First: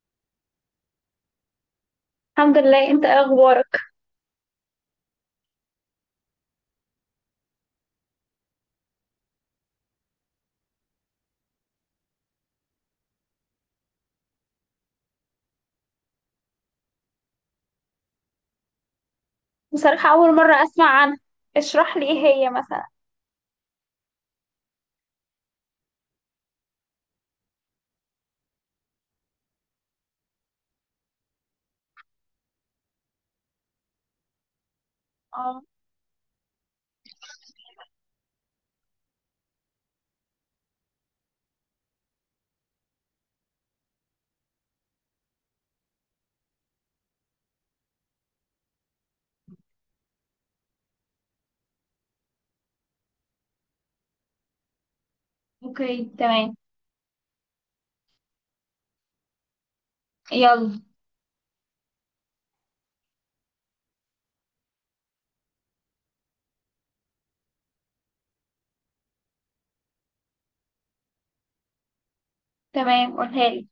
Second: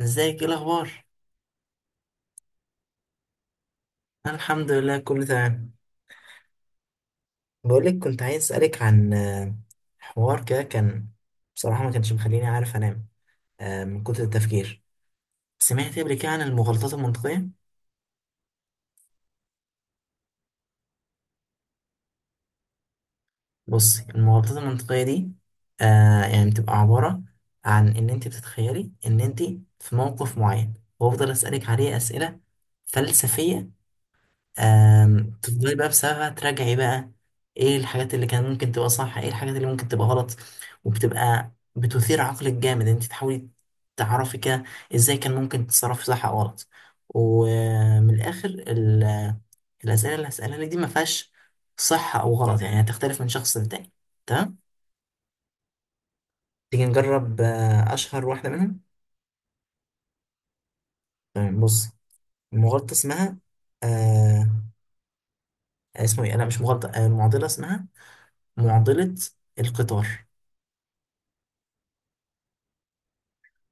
ازيك ايه الاخبار؟ الحمد لله، انت ايه اخبارك؟ انا الحمد لله كله تمام. بقولك كنت عايز اسالك عن حوار كده كان. بصراحه ما كانش مخليني عارف انام من كتر التفكير. سمعت قبل كده عن المغالطات المنطقيه. بصراحة، اول مرة اسمع عنها. اشرح لي، ايه هي مثلا؟ بصي المغالطات المنطقيه دي يعني بتبقى عباره عن ان انت بتتخيلي ان انت في موقف معين، وافضل اسالك عليه اسئله فلسفيه. اه، تفضلي بقى بسببها تراجعي بقى. ايه الحاجات اللي كان ممكن تبقى صح، ايه الحاجات اللي ممكن تبقى غلط، وبتبقى بتثير عقلك جامد انت تحاولي تعرفي كده ازاي كان ممكن تتصرفي صح او غلط. ومن الاخر الاسئله اللي هسألها لك دي ما فيهاش صح او غلط، يعني هتختلف من شخص للتاني. تمام. اوكي، تمام. تيجي نجرب اشهر واحده منهم. يلا. تمام، بص. المغالطه اسمها آه اسمه ايه، لا مش مغالطه، معضله، اسمها معضله القطار. تمام، قولها لي.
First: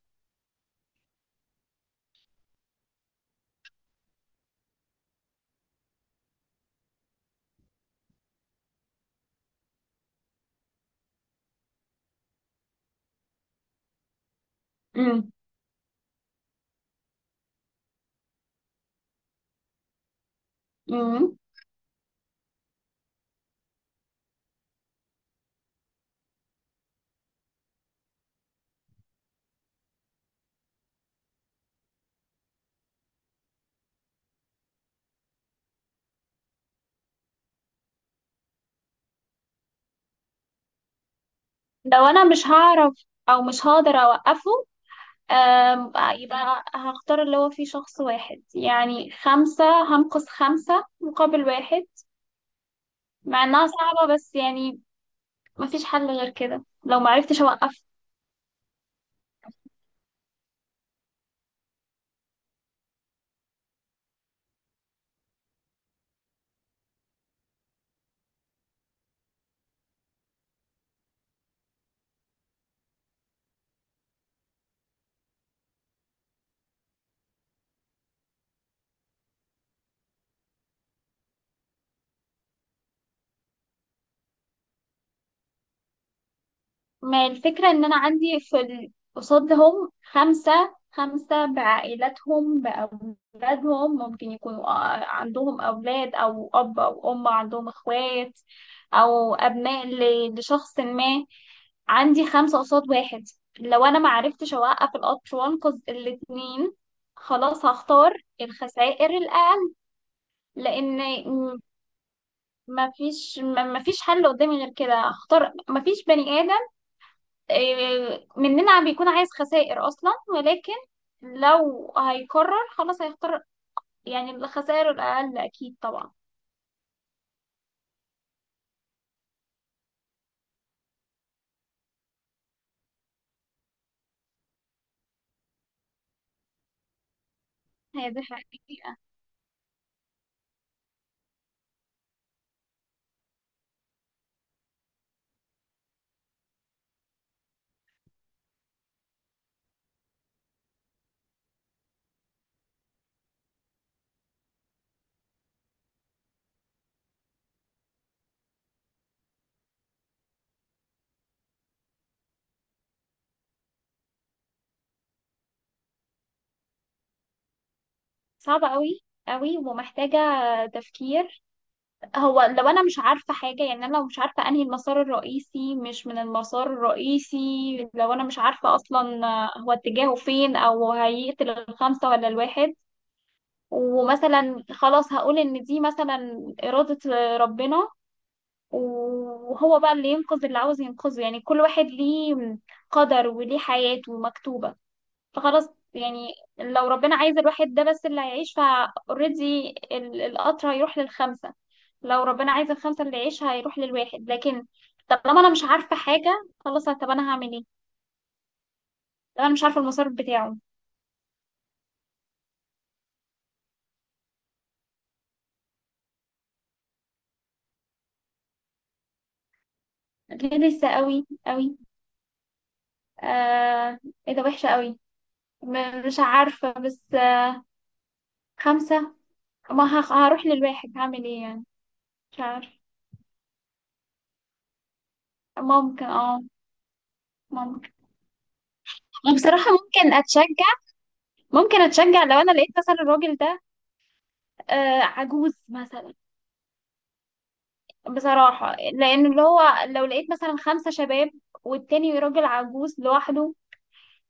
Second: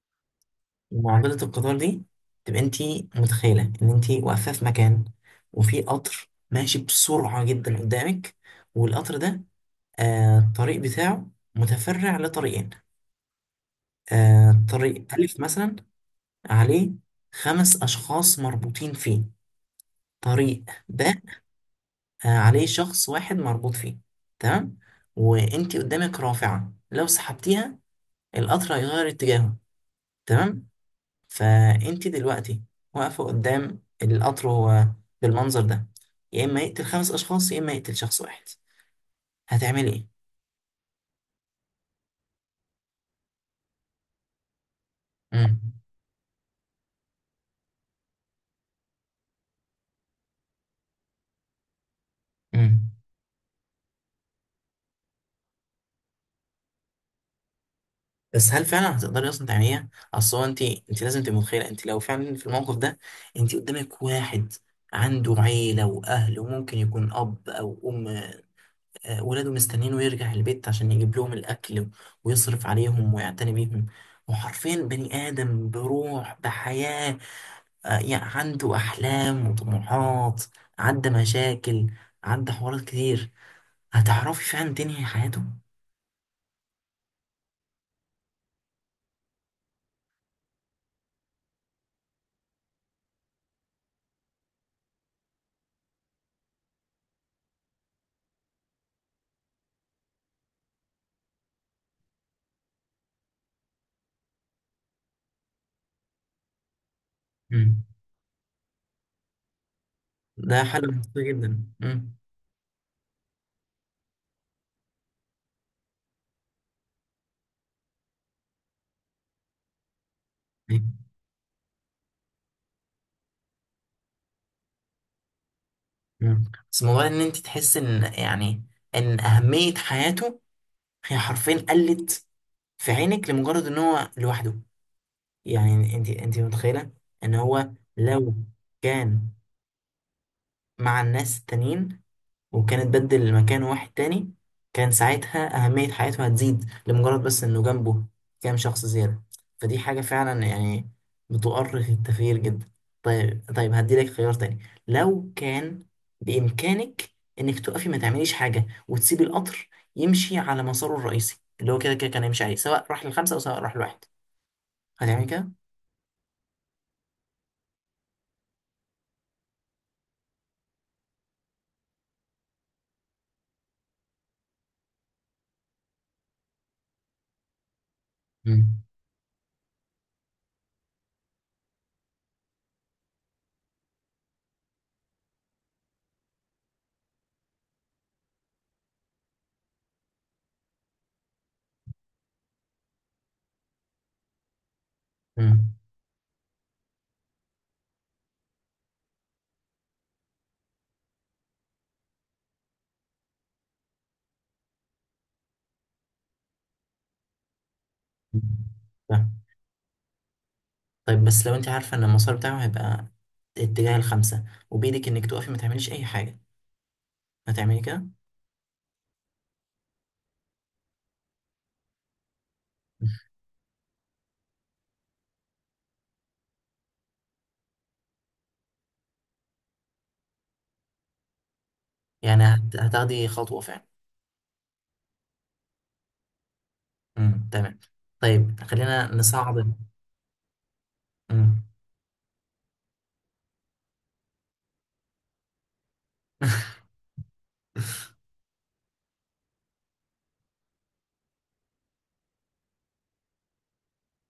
معضلة القطار دي، تبقى انت متخيلة ان انت واقفة في مكان، وفي قطر ماشي بسرعة جدا قدامك. والقطر ده الطريق بتاعه متفرع لطريقين. طريق امم. ألف مثلا عليه خمس أشخاص مربوطين فيه. طريق ب امم. عليه شخص واحد مربوط فيه. تمام. وانت قدامك رافعة، لو سحبتيها القطر هيغير اتجاهه. تمام. فانت دلوقتي واقفه قدام القطر، هو بالمنظر ده يا اما يقتل خمس اشخاص يا اما يقتل شخص واحد. هتعملي ايه؟ لو انا مش هعرف او مش هقدر اوقفه، امم. آم، يبقى هختار اللي هو فيه شخص واحد، يعني خمسة. هنقص خمسة مقابل واحد. امم. مع انها صعبة بس يعني مفيش حل غير كده لو معرفتش اوقفه. بس هل فعلا هتقدري اصلا تعمليها؟ اصل هو انت لازم تبقي متخيله، انت لو فعلا في الموقف ده، انت قدامك واحد عنده عيله واهل وممكن يكون اب او ام، ولاده مستنينه يرجع البيت عشان يجيب لهم الاكل ويصرف عليهم ويعتني بيهم، وحرفيا بني ادم بروح بحياه، يعني عنده أحلام وطموحات، عدى مشاكل، عدى حوارات كتير. هتعرفي فعلا تنهي حياته؟ ما الفكرة ان انا عندي في قصادهم خمسة، خمسة بعائلاتهم بأولادهم، ممكن يكونوا عندهم أولاد أو أب أو أم، عندهم إخوات أو أبناء لشخص ما. عندي خمسة قصاد واحد. لو أنا ما عرفتش أوقف القطر وأنقذ الاتنين، خلاص مم. هختار الخسائر الأقل. ده حاجة لأن منطقية جدا مم. ما فيش حل قدامي غير كده، هختار. ما فيش بني آدم، إيه، مننا بيكون عايز خسائر اصلا، ولكن لو هيقرر خلاص هيختار يعني الخسائر الاقل، اكيد طبعا. مم. بس موضوع إن أنت تحس إن يعني إن أهمية حياته هي حرفيا قلت في عينك لمجرد إن هو لوحده. يعني أنت متخيلة إن هو هي دي لو حقيقة. كان مع الناس التانيين، وكانت بدل مكان واحد تاني، كان ساعتها أهمية حياته هتزيد لمجرد بس إنه جنبه كام شخص زيادة. فدي حاجة فعلا يعني بتؤرخ التغيير جدا. طيب طيب هديلك خيار تاني. لو كان بإمكانك إنك تقفي ما تعمليش حاجة، وتسيبي القطر يمشي على مساره الرئيسي اللي هو كده كده كان هيمشي عليه، سواء راح للخمسة أو سواء راح لواحد. هتعملي كده؟ صعبة قوي، قوي ومحتاجة تفكير. هو لو انا مش عارفة حاجة، يعني انا لو مش عارفة انهي المسار الرئيسي مش من المسار الرئيسي، لو انا مش عارفة مم. اصلا هو اتجاهه فين او هيقتل الخمسة ولا الواحد، ومثلا خلاص هقول ان دي مثلا إرادة ربنا، وهو بقى اللي ينقذ اللي عاوز ينقذه، يعني كل واحد ليه قدر وليه حياته مكتوبة. فخلاص مم. يعني لو ربنا عايز الواحد ده بس اللي هيعيش فاوريدي القطر هيروح للخمسة، لو ربنا عايز الخمسة اللي يعيش هيروح للواحد. لكن طالما انا مش عارفة حاجة، خلاص، طب انا هعمل ايه؟ مم. طب انا مش عارفة المسار بتاعه. طيب بس لو انت عارفة ان المسار بتاعه هيبقى اتجاه الخمسة، وبإيدك انك توقفي ما تعمليش أي حاجة، هتعملي كده؟ لسه قوي قوي. آه، ايه ده، وحشة قوي. مش عارفة بس. خمسة. ما هخ- هروح للواحد هعمل ايه يعني. مش يعني عارفة. هتاخدي خطوة فعلا؟ ممكن اه امم، تمام. ممكن. طيب خلينا نصعب. وبصراحة ممكن اتشجع امم. ممكن اتشجع لو انا لقيت مثلا الراجل ده عجوز مثلا. بصراحة لان اللي هو، لو لقيت مثلا خمسة شباب والتاني راجل عجوز لوحده،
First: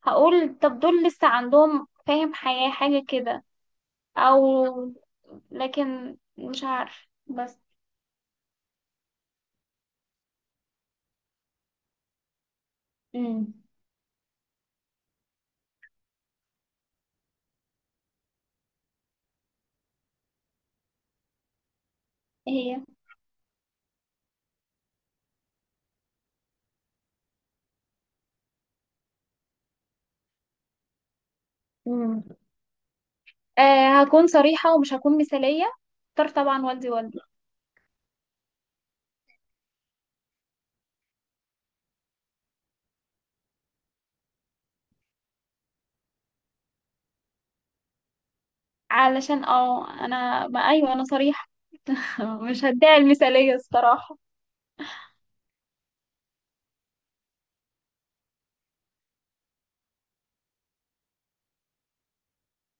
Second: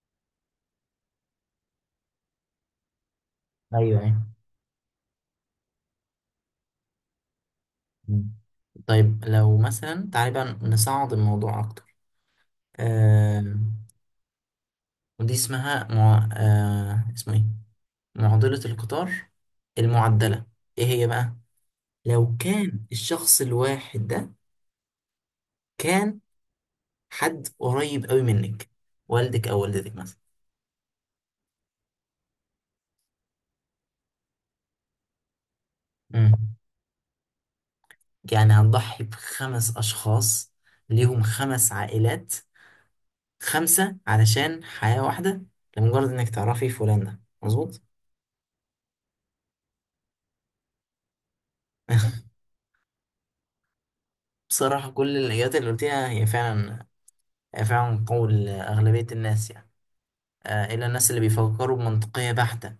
هقول طب دول لسه عندهم فاهم حياة حاجة كده. ايوه ايوه. او لكن مش عارف بس. مم. طيب لو مثلا تعالي بقى نصعد الموضوع اكتر. امم. آه ودي اسمها اسمه ايه، معضلة القطار المعدلة. ايه هي بقى؟ لو هي، كان الشخص الواحد ده كان حد قريب قوي منك، والدك او والدتك مثلا. امم هكون صريحة ومش هكون مثالية. اختار مم. طبعا والدي، والدي. يعني هتضحي بخمس اشخاص ليهم خمس عائلات، خمسة علشان حياة واحدة، لمجرد انك تعرفي فلان ده مظبوط؟ علشان انا ما، ايوه، انا صريحة. مش هديها المثالية الصراحة. بصراحة كل الإجابات اللي قلتيها هي فعلا قول أغلبية الناس، يعني إلا الناس اللي بيفكروا بمنطقية بحتة،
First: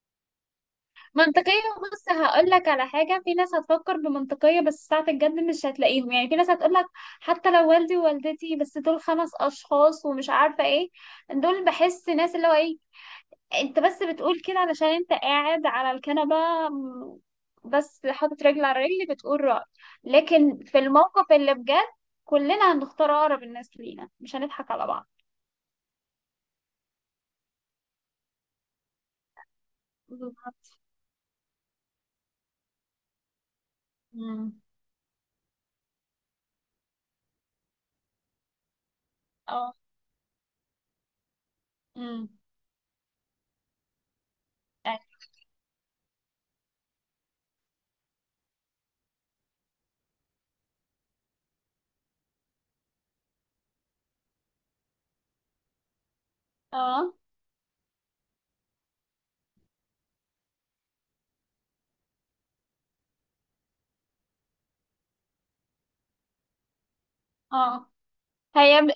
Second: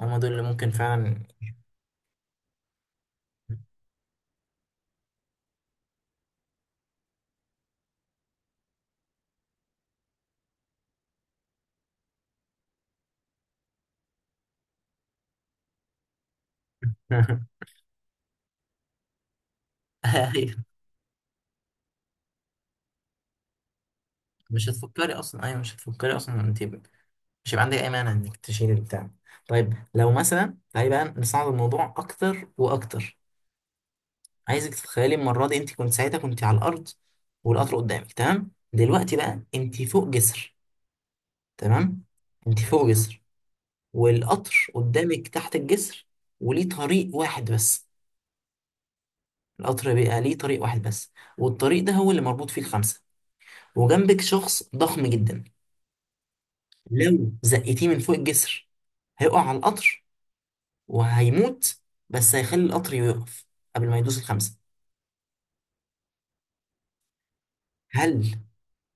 هما دول اللي ممكن فعلا. منطقية. بص، هقول لك على حاجة، في ناس هتفكر بمنطقية بس ساعة الجد مش هتلاقيهم. يعني في ناس هتقول لك حتى لو والدي ووالدتي بس دول خمس أشخاص ومش عارفة ايه، دول بحس ناس اللي هو ايه، انت بس بتقول كده علشان انت قاعد على الكنبة، م- بس حاطط رجل على رجل بتقول رأي. أيوة لكن في الموقف اللي بجد كلنا هنختار أقرب الناس لينا، مش هنضحك على أيوة مش هتفكري أصلا أنت، مش هيبقى عندك اي مانع انك تشيل البتاع. طيب لو مثلا بعض. تعالي بقى نصعد الموضوع اكتر واكتر. امم. عايزك تتخيلي المره دي، انت كنت ساعتها كنت على الارض، والقطر قدامك. تمام. دلوقتي بقى اه. انت فوق جسر. تمام. امم. انت فوق جسر، والقطر أيوة. قدامك تحت الجسر، وليه طريق واحد بس. القطر بقى ليه طريق واحد بس، والطريق ده هو اللي مربوط فيه الخمسه، وجنبك شخص ضخم جدا. اه لو زقتيه من فوق الجسر هيقع على القطر وهيموت، بس هيخلي القطر يقف قبل ما يدوس الخمسة. اه. هل هي.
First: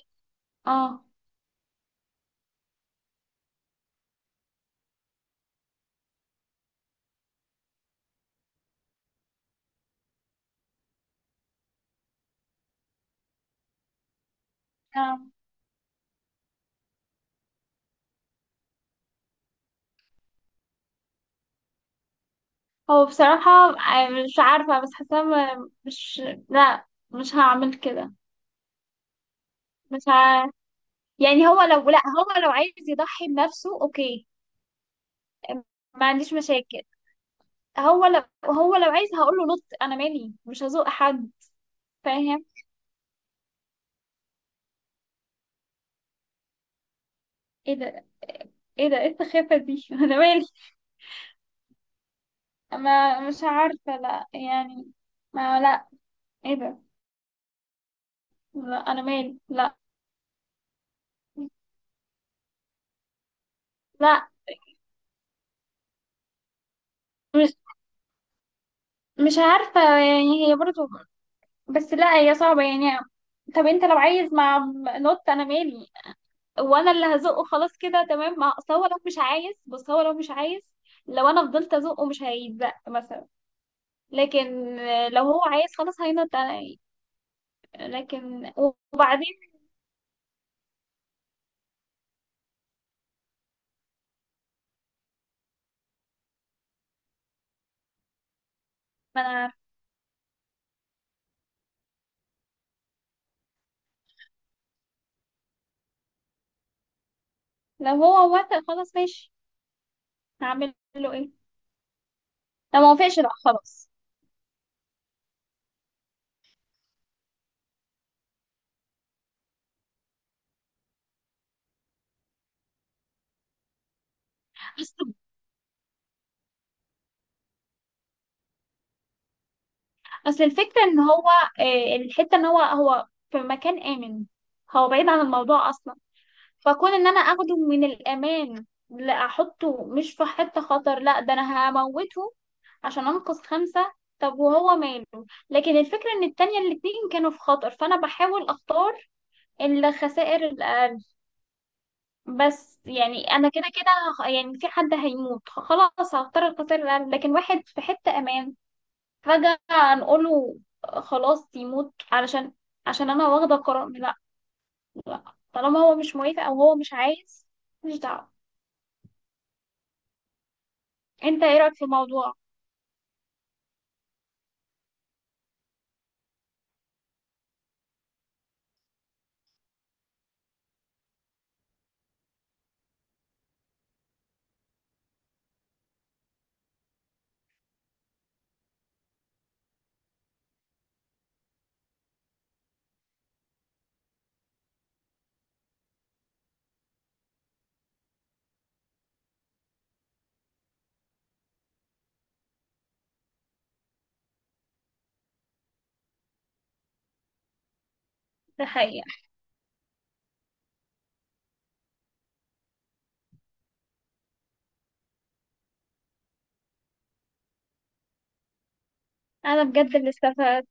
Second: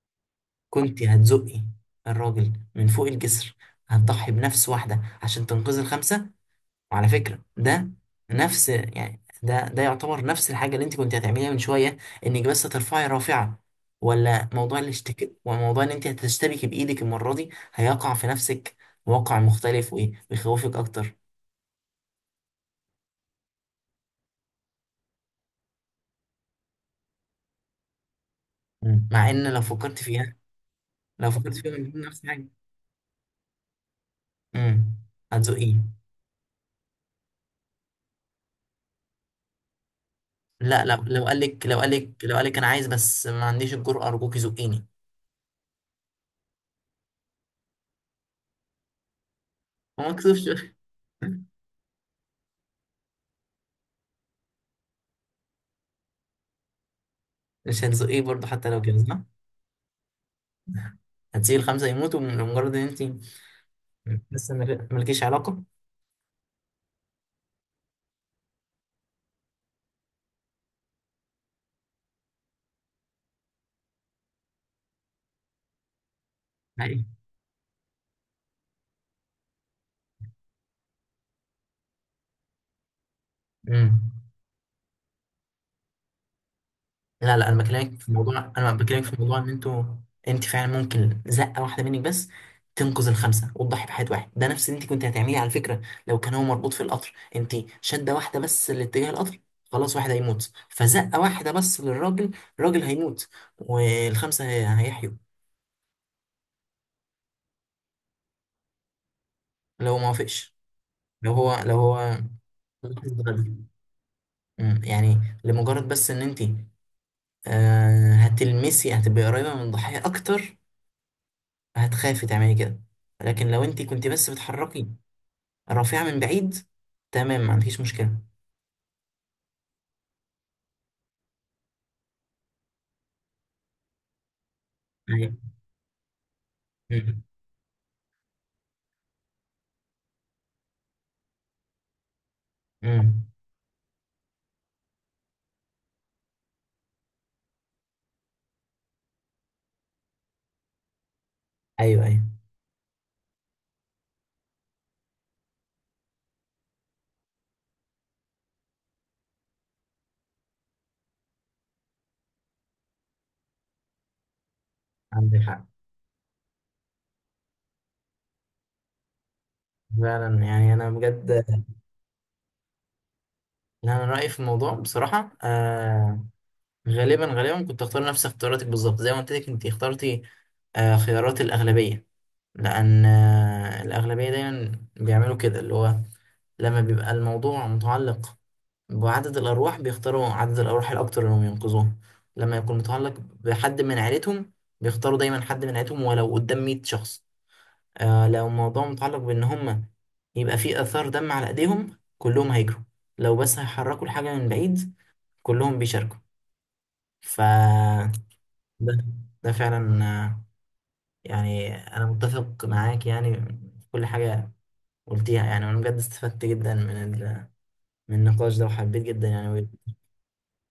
كنت اه. هتزقي الراجل من فوق الجسر، هتضحي بنفس واحدة عشان تنقذ الخمسة؟ وعلى فكرة ده نفس يعني ده يعتبر نفس الحاجة اللي انت كنت هتعمليها من شوية، انك بس ترفعي رافعة، ولا موضوع آه. الاشتكاء وموضوع ان انت هتشتبكي بايدك المرة دي هيقع في نفسك واقع مختلف وايه ويخوفك اكتر؟ هو بصراحة، مش عارفة بس حاسة، مش، لا، مش هعمل كده. مم. مع ان لو فكرت مش فيها ع... يعني هو لو، لا، من نفس هو الحاجة. لو عايز يضحي بنفسه اوكي، امم. هتزقيه؟ ما عنديش مشاكل. هو لو عايز هقول له نط، انا مالي، مش لا هزوق لا، لو حد. قال لك لو قال لك لو فاهم. قال لك انا عايز بس ما عنديش الجرأة، ارجوكي زقيني. ايه ده. ايه ده، ايه السخافة دي ما انا مالي. مكسوفش ما مش عارفة لا يعني، ما لا، ايه ده. مش هتزقيه برضه حتى لا لو كده انا صح؟ مالي لا. هتسيب الخمسة يموتوا لمجرد ان انت لا. لسه مالكيش علاقة؟ مش عارفة يعني هي برضو. بس لا، هي صعبة يعني. طب انت لو عايز مع. نوت انا مالي، وانا لا، اللي هزقه خلاص كده تمام. ما اصل هو لو مش عايز، بص هو لو مش عايز لو انا فضلت ازقه مش هيتزق مثلا. ايه. لكن لو هو عايز خلاص هينط انا. لا لا، انا بكلمك في موضوع لكن انا بكلمك في موضوع وبعدين. ان انتوا، انت فعلا ممكن زقه واحده منك بس تنقذ الخمسه وتضحي بحياه واحد، ده نفس اللي انت كنت هتعمليه على فكره لو كان هو مربوط في القطر، انت شده واحده بس لاتجاه ما انا القطر، عارفة. خلاص واحد هيموت، فزقه واحده بس للراجل، الراجل هيموت والخمسه هيحيوا. لو هو وافق خلاص ماشي، لو ما وافقش، هعمل له ايه. لو هو لو ما وافقش لا خلاص. يعني لمجرد بس ان انت هتبقي قريبه من الضحيه اكتر، هتخافي تعملي كده، لكن لو انت كنت بس بتحركي اصل الرافعة من بعيد، تمام، ما عندكيش مشكلة. اصل الفكرة ان هو، الحتة ان هو في مكان آمن، هو بعيد عن ايوه الموضوع اصلا. فكون ان انا أمم، اخده من الامان لا احطه، مش في حتة خطر، لا ده انا هموته عشان أمم. انقذ خمسة. طب وهو ماله. لكن الفكرة ان التانية الاتنين كانوا في خطر فانا بحاول اختار الخسائر الاقل. ايوه ايوه، بس يعني انا كده كده يعني في حد هيموت خلاص هختار الخسائر الاقل. لكن واحد في حتة امان فجأة نقوله خلاص يموت، عشان انا واخدة قرار، لا. عندك حق. طالما هو مش موافق او هو مش عايز، مش دعوة. فعلا يعني انا بجد. انت ايه رأيك في الموضوع؟ لا، انا رأيي في الموضوع بصراحة غالبا غالبا كنت اختار نفس اختياراتك بالظبط، زي ما قلت لك انت اخترتي خيارات الأغلبية. لأن الأغلبية دايما بيعملوا كده، اللي هو لما بيبقى الموضوع متعلق وعدد الأرواح بيختاروا عدد الأرواح الأكتر إنهم ينقذوهم. لما يكون متعلق بحد من عيلتهم بيختاروا دايما حد من عيلتهم، ولو قدام 100 شخص. لو الموضوع متعلق بإن هم يبقى فيه آثار دم على إيديهم كلهم هيجروا، لو بس هيحركوا الحاجة من بعيد كلهم بيشاركوا. ف ده ده حقيقة. ده فعلا يعني أنا متفق معاك يعني في كل حاجة قلتيها، يعني وأنا بجد استفدت جدا من من النقاش ده، وحبيت جدا أنا يعني. بجد اللي استفدت.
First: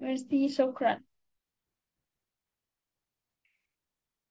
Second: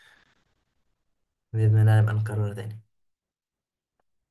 ميرسي، شكرا. بإذن الله نبقى نكرره تاني.